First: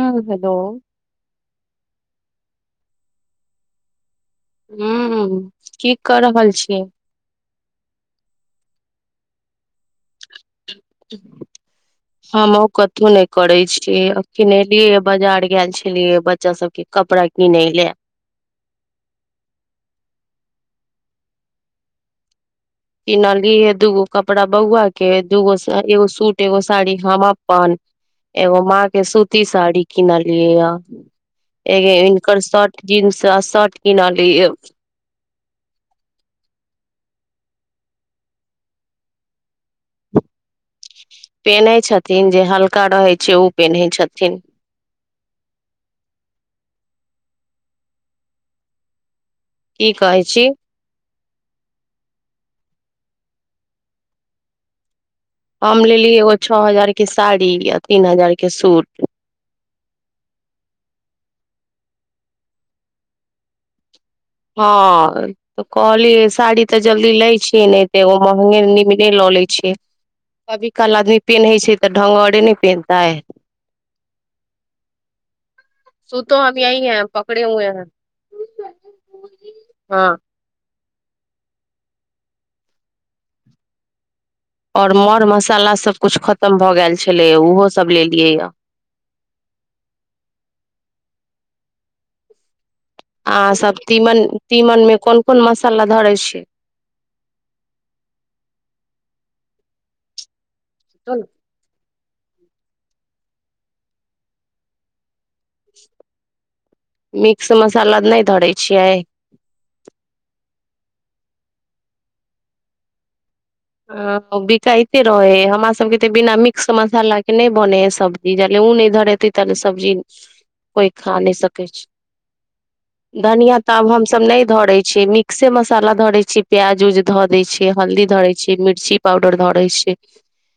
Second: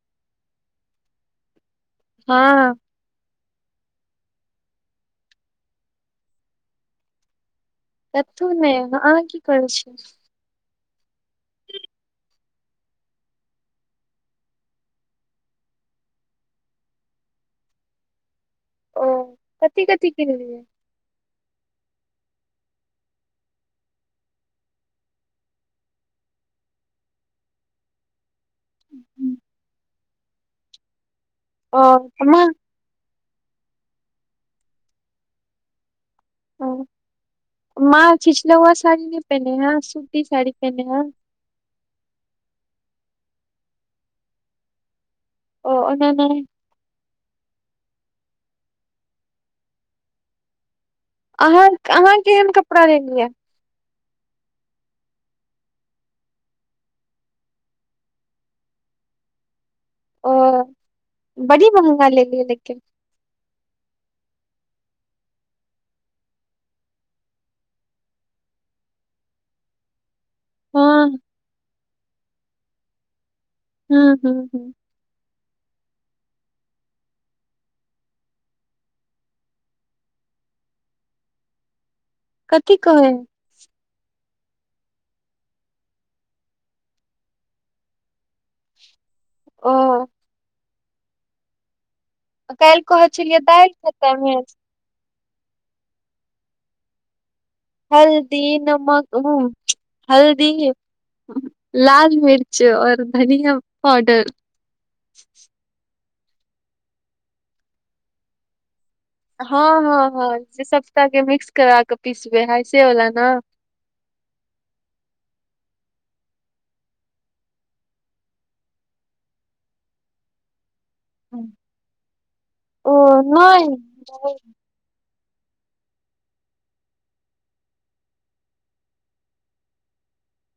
हँ हेलो हँ ह की कऽ रहल छियै कुछो नइ आहाँ की करै छियै [inaudible] [inaudible] हमहु कतहु ने करे छी एखने एलिये यऽ बाजार गैल छलिये बच्चा सब के कपड़ा किनै लऽ ओ कथी कथि किनलिये किनलिये हे दूगो कपड़ा बौआ के दूगो एगो सूट एगो साड़ी हम अपन [inaudible] एगो माँ के सूती साड़ी किनलियए य ओ एगे हिनकर माँ शर्ट जीन्स आ शर्ट किनलिये हँ माँ छिछलौआ साड़ी नइ पेन्हे हेय सूती साड़ी पेन्हे हेय पेन्है छथिन जे हल्का रहै छै उ पेन्है छथिन ओ ओना नइ की कहै छी अहाँ अहाँ केहन कपड़ा लेलियै हम लेली एगो छो हजार के साड़ी आ तीन हजार के सूट ओ बढ़ि महंगा लेलियए लेकिन हँ तऽ कहलीयै साड़ी तऽ जल्दी लै छीयै नइ तऽ एगो महंगे नीमने लऽ लैय छियै [inaudible] कभी काल आदमी पेनहै छै तऽ ढंगरे नैय पेहनतै हूँ हूँ हूँ [inaudible] कथी कहै और मर मसाला सब कुछ खतम भ गेल छले उहो सब लेलियै यऽ ओ कैल कहैत आहाँ सब तीमन तीमन मे कोन कोन मसाला धरे छी हल्दी नमक उ हल्दी [unintelligible] लाल मिर्च और धनिया पाउडर मिक्स मसाला नहि धरे छियै हँ हँ हँ जे सप्ताह हे मिक्स करा क पिसबे हइ से बला नऽ ऐं बिकायइते रहे हय हमरा सबके तऽ बिना मिक्स मसाला के नहि बने हय सब् जी जाले उ नहि धरेतै ताले सब्जी [inaudible] कोइ खा नहि सकैत ओ छै धनियाँ नहि तऽ आब हमसभ नहि धरै छियै मिक् से मसाला धरै छी प्याज उज धऽ देय छै हल्दी धरे छी मिर्ची पाउडर धरे छै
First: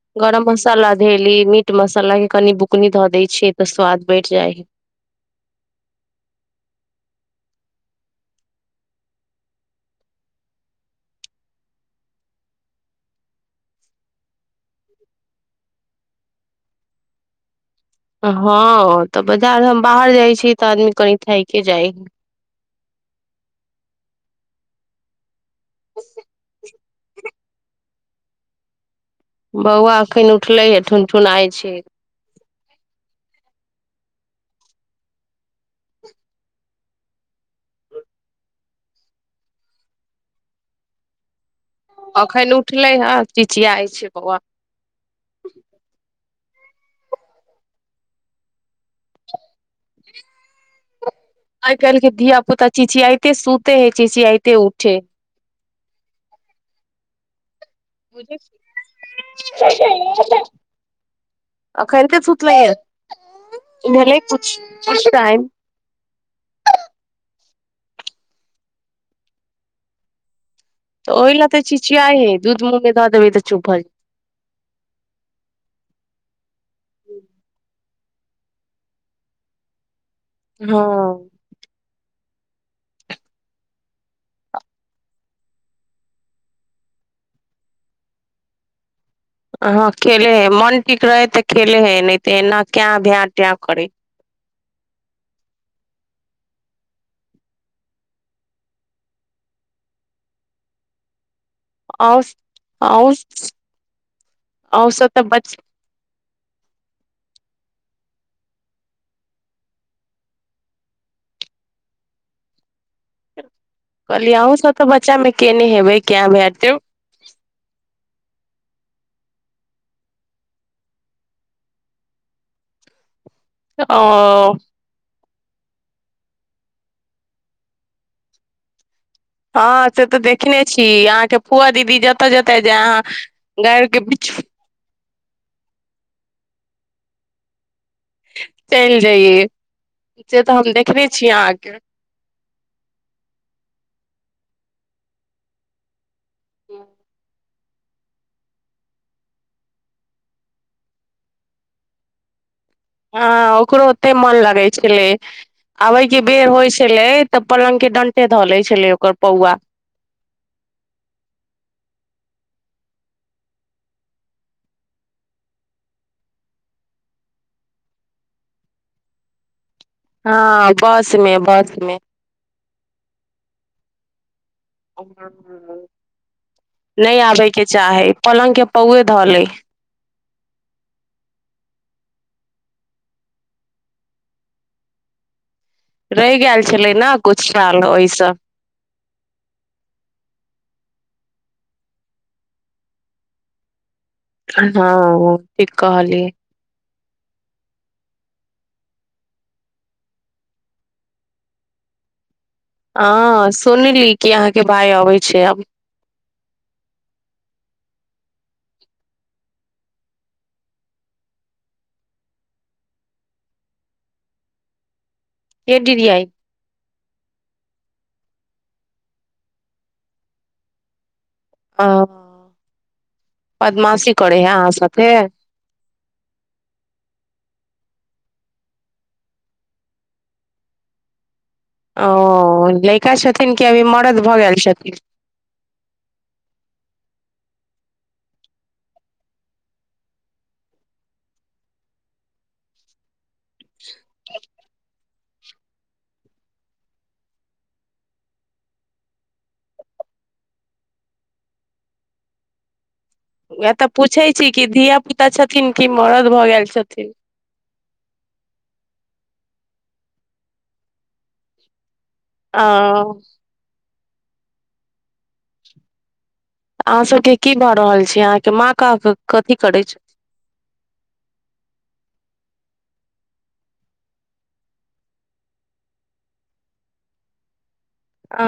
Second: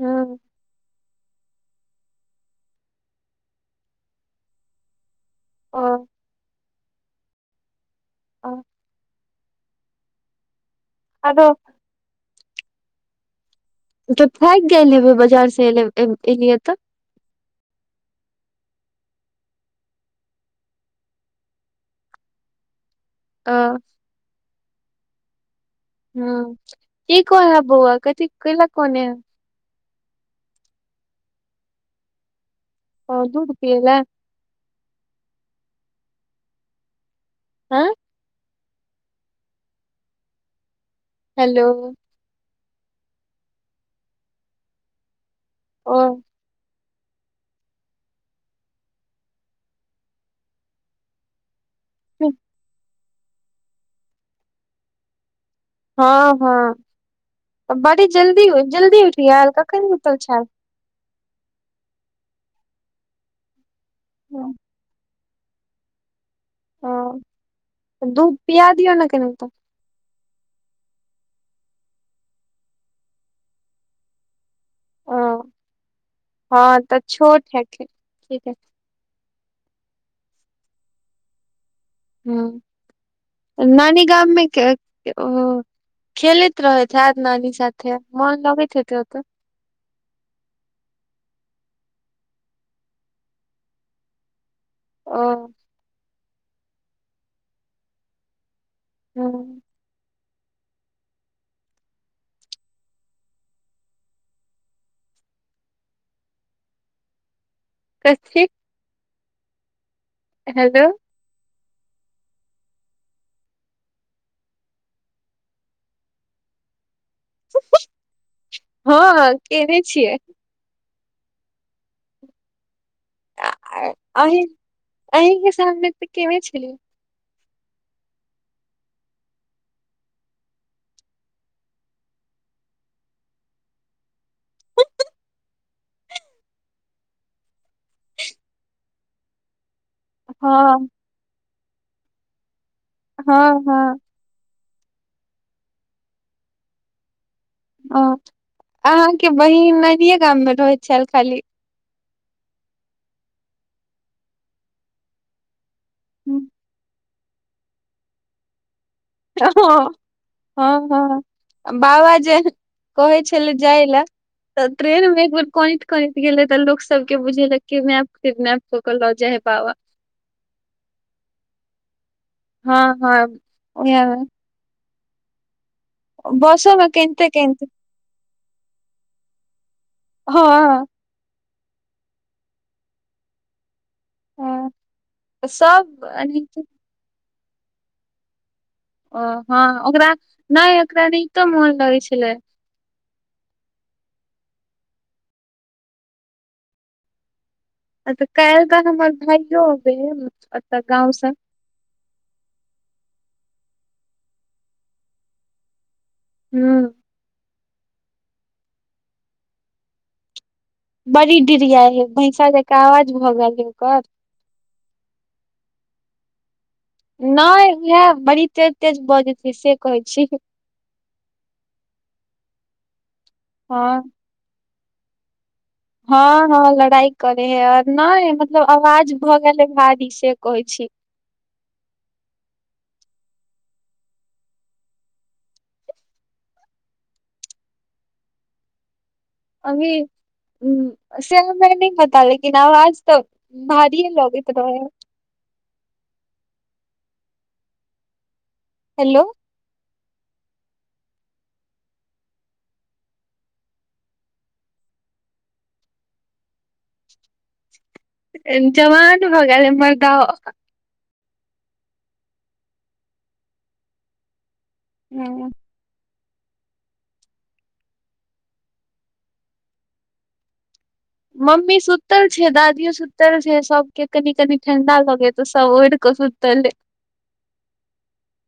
हूँ गरम मसाला देली मीट मसाला के कनि बुकनी धऽ दै छियै तऽ स्वाद बढ़ि जाय हय ओ [unintelligible] ओ [unintelligible] आदो [unintelligible] तऽ फाकि गेल एबै बाजार से एलियै तऽ हँ तऽ बाजार हम बाहर जाइ छियै तऽ आदमी कनि थाइके जाइ हय ओ हँ की कोहै हे बौआ कथी कैले कनै बौआ एखन उठलैये ठुन ठुनाइ छै ओ दुध पीयैले आँय हेलो अखन उठलै हं चिचियाइ छै बौआ ओ आइ काल्हि के धिया पुता चिचियाइते सुते है चिचियाइते उठेै हँ हँ तऽ बड़ी जल्दी जल्दी उठि गैल कखन उतल छेल अखन ते सुतल‌इए भेल‌इ कुछ टाइम ओ दूध पीया दियौ ने कनी तऽ तऽ ओहि ले तऽ चिचिया हे दूध मुँहमे धऽ देबै तऽ चुप भऽ ओ हँ तऽ छोट है ठीक है हँ हुंम्म नानी गाममे ओ खेलैत रहैत हेत आज नानी साथे मन लगैत हेतैक ओतऽ हँ खेले हइ मन ठीक रहै तऽ खेले हय नहि तऽ एना कें भें टें करै ओ हूंम्म अहूँ अहूँ अहूँ सभ तऽ बच्चे कथी [unintelligible] हेलो कहलियै अहूँ सब तऽ बच्चा मे केने हेबै कें भें टें हँ केने छियै आ ओ अहीं के सामने तऽ केने छेलियै हँ से तऽ देखने छी अहाँके फुआ दीदी जतऽ जतऽ जाय अहाँ गांयरके पीछु चलि जइयए से तऽ हम हँ देखने छी अहाँके हँ हँ [inaudible] ओ अहाँके बहिन नानीयें गाम मे रहैत छेल खाली हँ ओकरो ओते मन लगै छलै अबै के बेर हम्म, होइ छेलै तऽ पलंग के डंटे धऽ ले छलै ओकर पौआ हँ हँ हँ बाबा जे कहै छेलै जाइ ले तऽ ट्रेन मे एक बेर कनैत कनैत गेलै तऽ लोक सब के बुझेले किडमैप तिर्नेप सकरल रजे है पवा [inaudible] हँ बसमे बसमे हँ हँ ओहे बसोमे नहि कनिते आबे के कनिते चाही पलंग के पौए धऽ ले हँ हँ सब रहि एनाहिते गेल छलै ने कुछ साल ओहिसँ ओ हँ ओकरा नहि ओकरा न तो मोन लगै छलै हँ ठीक कहलिएय अ तऽ काल्हि ग हमर भाइयोब एत गाँंव से हँ सुनली कि अहाँके भाय अबै छै आब हुँ बड़ी डिरिया है भैंसा जक आवाज भऽ गेल है ओकर के डीरीयाई नहि उएह बड़ी तेज तेज बऽजेत से कहै छी ह हँ बदमाशी करे है आहाँ सभ कें हँ हँ लड़ाई करे है आर नहि मतलब आवाज भऽ गेल हे भारी से कहै छी ओ लैका छथिन कि अभी मरद भऽ गेल छथिन अभी सें न पता लेकिन आवाज तऽ भारीए लगे क [inaudible] हेलो वाह त पूछै छी कि धिया पुता छथिन कि मरद भऽ गेल छथिन जवान भऽ गेल बड़का आ ओ हुँ अहाँ सबके की भऽ रहल छी अहाँके माँ क कथी करै छै मम्मी सुतल छै दादियो सुतल छै सब के कनी कनी ठंडा लगेत सब ओइर कं सुतल आ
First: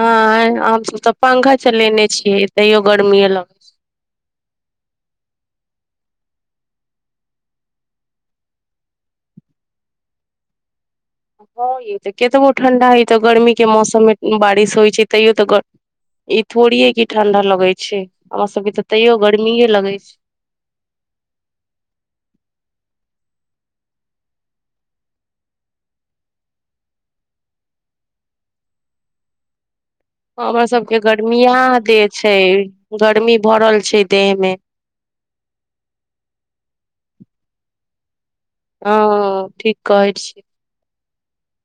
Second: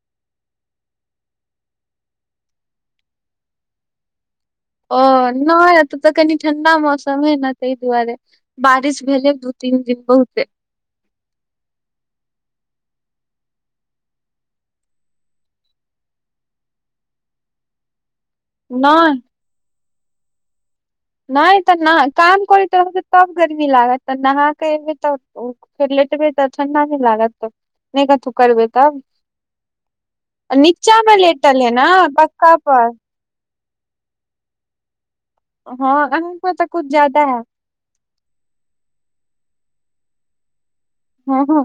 हमस तऽ पंखा चलेने छीयै तैयो गर्मीए लग ओ नहि एतऽ तऽ कनि ठण्डा मौसम है न तहि दुआरे बारिश भेले दू तीन दिन बहुते हँ ये केतबो ठंडा हइ तऽ गर्मी के मौसममे बारिश होइ छै तैयो तऽयौ गर्मी ई थोड़ीे हइ की ठंडा लगे छै हमर सबके तऽ नहि तैयो गर्मीेए लगे छै नहि तऽ न काम करैत रहब तब गर्मी लागत नहाकऽ एबै तऽ फेर लेटबै तऽ ठंडा नहि लागत तब नहि कथहु करबै तब हमर नीचा सबके मे गर्मिया लेटल है ने देह छै पक्का पर गर्मी भरल छै देह मे हँ अ तऽ कुछ जादा हायत हँ ठीक कहै छी हँ हँ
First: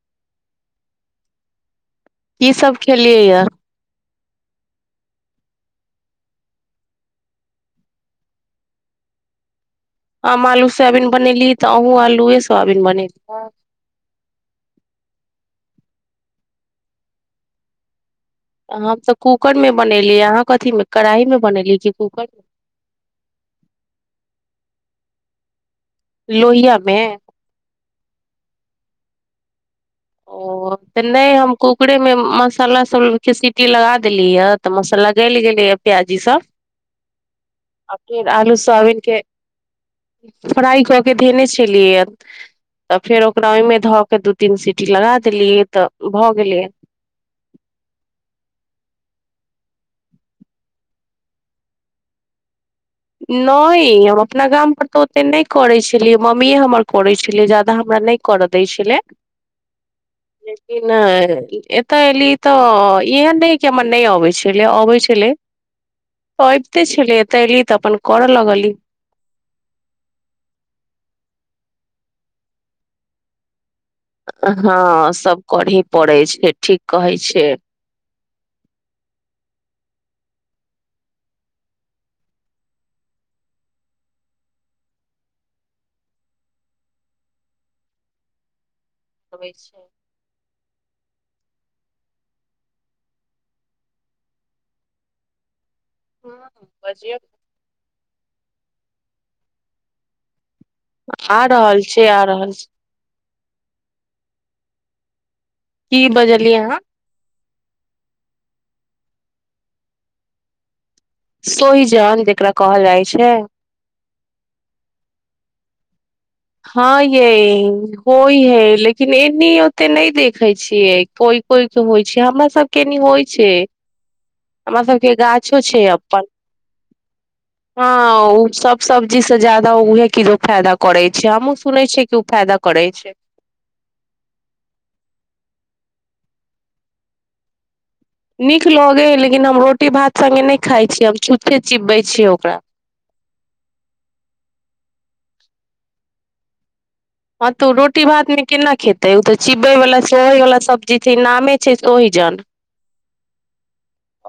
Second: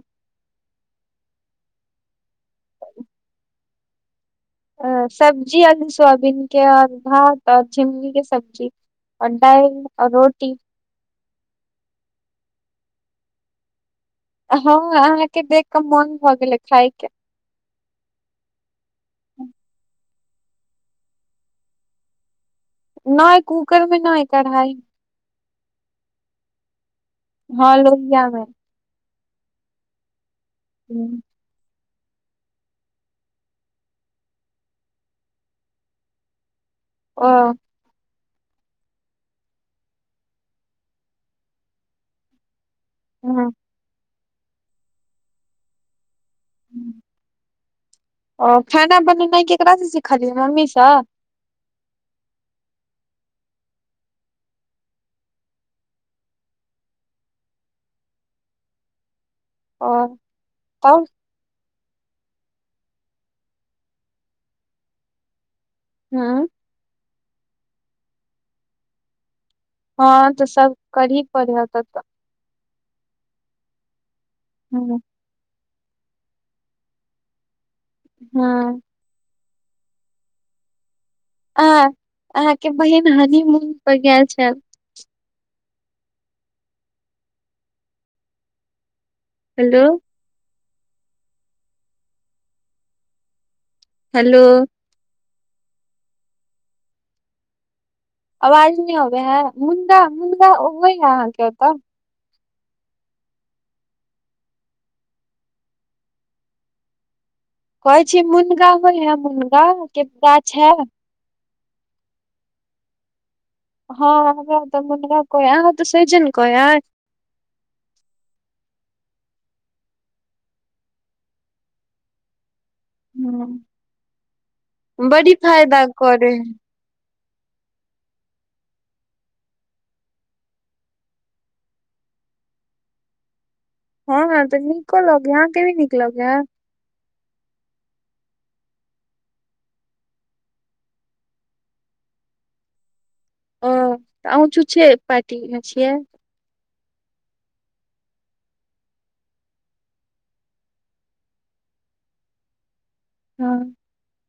की सब खेलियै या अ सब्जी अ सोयबीन के और भात औरझुमनी के सब्जी आ दालि और आ रोटी आालू सोआबिन बनेली तऽ अहूँ आलुए सोआबिन अभी बनेलिय हँ अहाँके देख कऽ मोन भऽ गेलै खाय के हम तऽ कूकर मे बनेली अहाँ कथीमे कढ़ाइ मे बनेली कि कूकर मे नहि कूकर मे नहि ह कढ़ाइ लोहिआमे हँ लोहिया मे ओ तऽ नहि हम कुकरे में मसाला सब के सीटी लगा देली ये तऽ मसाला गलि गेले ये प्याजी सब ओ आ केर आलू सोआबीन के फ्राई कऽ के धेने छलियै तऽ फेर ह ओकरा ओहिमे धऽ के दू तीन सीटी लगा देलियै तऽ भऽ गेलै ओ खाना बनेनाइ केकरा से सिखलिय मम्मी सॅं नहि हम अपना गाम पर तऽ ओते नहि करै छलियै मम्मीए हमर करै छलियै जादा हमरा नहि करअ दय छलै ओ लेकिन तब एतऽ एली तऽ एहन नहि कि हमर नहि अबै छलै अबै छलै हँ एते छले एते एली तऽ अपन करऽ लगली हँ तऽ सब करही पड़े ह त ह हँ सब करही पड़ै छै ठीक कहै छै हँ आ अहाके बहिन हानिमून पर गेल छल। अबै हेलो छै हेलो हॅं बजियो आवाज नहि होबै है मुंदा मुऽ आ रहल छै के आ रहल छै की बजिलिय अहाँ कहै छी मुनगा होइ है मुनगा के गाछ है सोहिजन जेकरा कहल जाइ छै हँ हमरा ओतऽ मुनगा कहे है आहाॅं ओतऽ सोहिजन हँ यऽ होइ है लेकिन एनी ओते नहि देखे छियै कोइ कोई के होइ छै हमरा सब कनि होइ हँ छै हमरा सबके बड़ी गाछो छै फायदा अपन करे हॅं ओ सब सब्जी से जदा उहे किलो फायदा करे छै हमहु सुनै छियै कि ओ फायदा करै छै हँ हँ तऽ नीको लगे हँ अहाॅं के नइ नीक लगे है नीक लगे लेकिन हम रोटी भात सङ्गे नहि खाइ छी हम छुच्छे चिबबै छियै ओकरा ओऽ आहू छुच्छे पार्टी मे छियै हँ तऽ ओ रोटी भातमे केना खेतै ओ तऽ चिबयवला सहयवला सब्जी छै ई नामे छै सोहिजन हँ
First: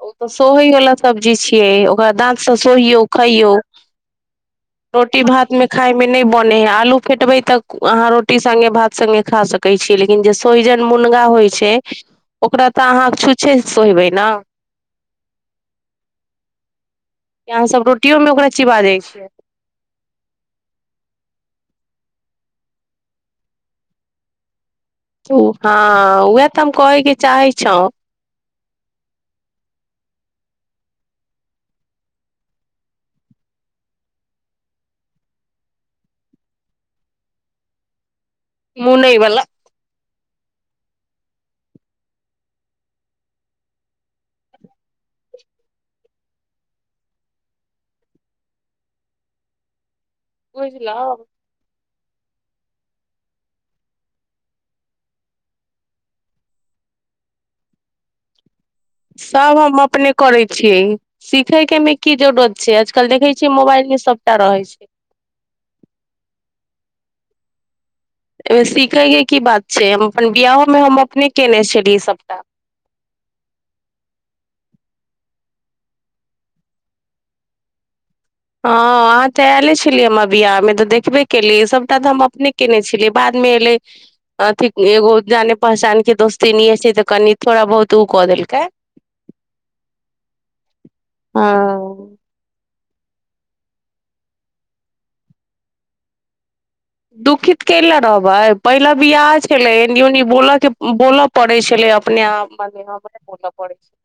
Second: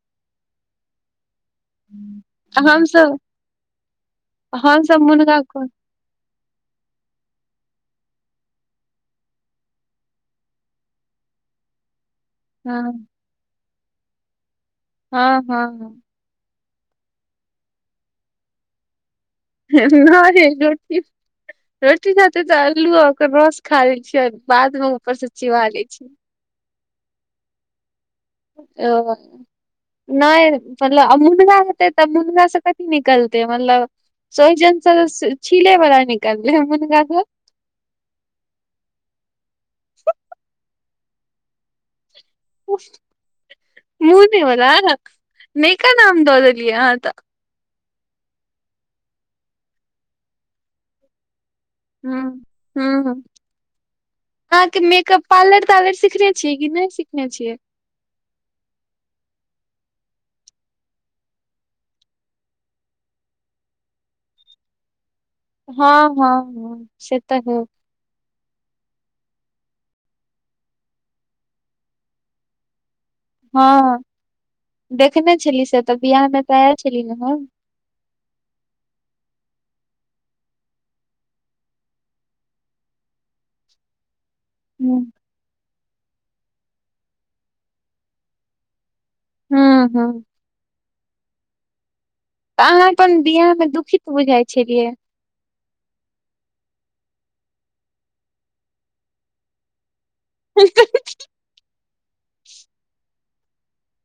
ओ तऽ सोहे वला सब्जी छिये ओकरा दात सोहियो हमसब खईयो हमसब रोटी मुनगा भात मे कहै खाई मे नहि बने है आलू फेटबै तऽ अहाँ रोटी सङ्गे भात सङ्गे खा सकै छीयै लेकिन जे सोहिजन मुनगा होइ छै ओकरा हँ तऽ अहाँ छुच्छे सोेहिबै नाऽ हँ हँ हॉं या अहाँ सब रोटियों में ओकरा चिबा जाइ छियै नहि रोटी रोटी साथे तऽ अल्लू ओकर रस खा लै छियै बाद मे ऊपर से हँ चिबा लै छी। उएह तऽ हम कहेके चाहे छौ ओ नहि मतलब आ मुनगा हेतै तऽ मुनगा से कथी निकलतै मतलब सोहिजन तऽ छीले बला निकाले है मुनगा कऽ मुने वला मुने बला नेका नाम दऽ देलियै अहाँ तऽ बुझल‌उ हँ हँ अहाँं के मेकअप पार्लर तार्लर सिखने छियै कि नहि सिखने छीयै सब हम अपने करै छियै सिखे के मे की जरूरत छै आजकल देखे छियै मोबाइल मे सबटा रहै छै हँ हँ हँ से तऽ ही अयमे सीखयके की बात छै हम अपन बियाहमे हम अपने कयने छलियै सभटा हँ देखने छली से तऽ बियाह मे तऽ आय छली ने हम ह अहाँ ते एयले छलियै हमरा बियाह मे तऽ देखबे केलियै सबटा तऽ हम अपने केने छलियै बाद मे एले अथीक हूं एगो जाने पहचान के दोस्तीनीये छै तऽ कनि थोड़ा बहुत उ क देलकै हू हँ हँ तऽ अहाँ अपन बियाह मे दुखित बुझाइ छलियै दुखित क‌इला रहबै पहिले बियाह छलै नियु नियु बोल के बोलऽ पड़े छलै अपने म बोलऽ पड़े छल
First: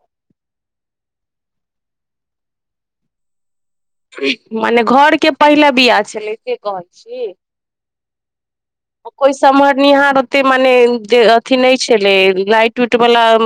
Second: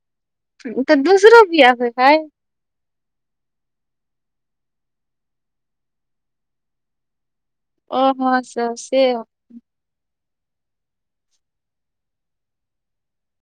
तऽ दूसरो बिआह होय हय मने घर के पहिला बिआह छलै से कहै छी ओहोँ हँ स से कोइ सम्हरनिहार ओते मने जे अथी नहि छले लाइट उट वाला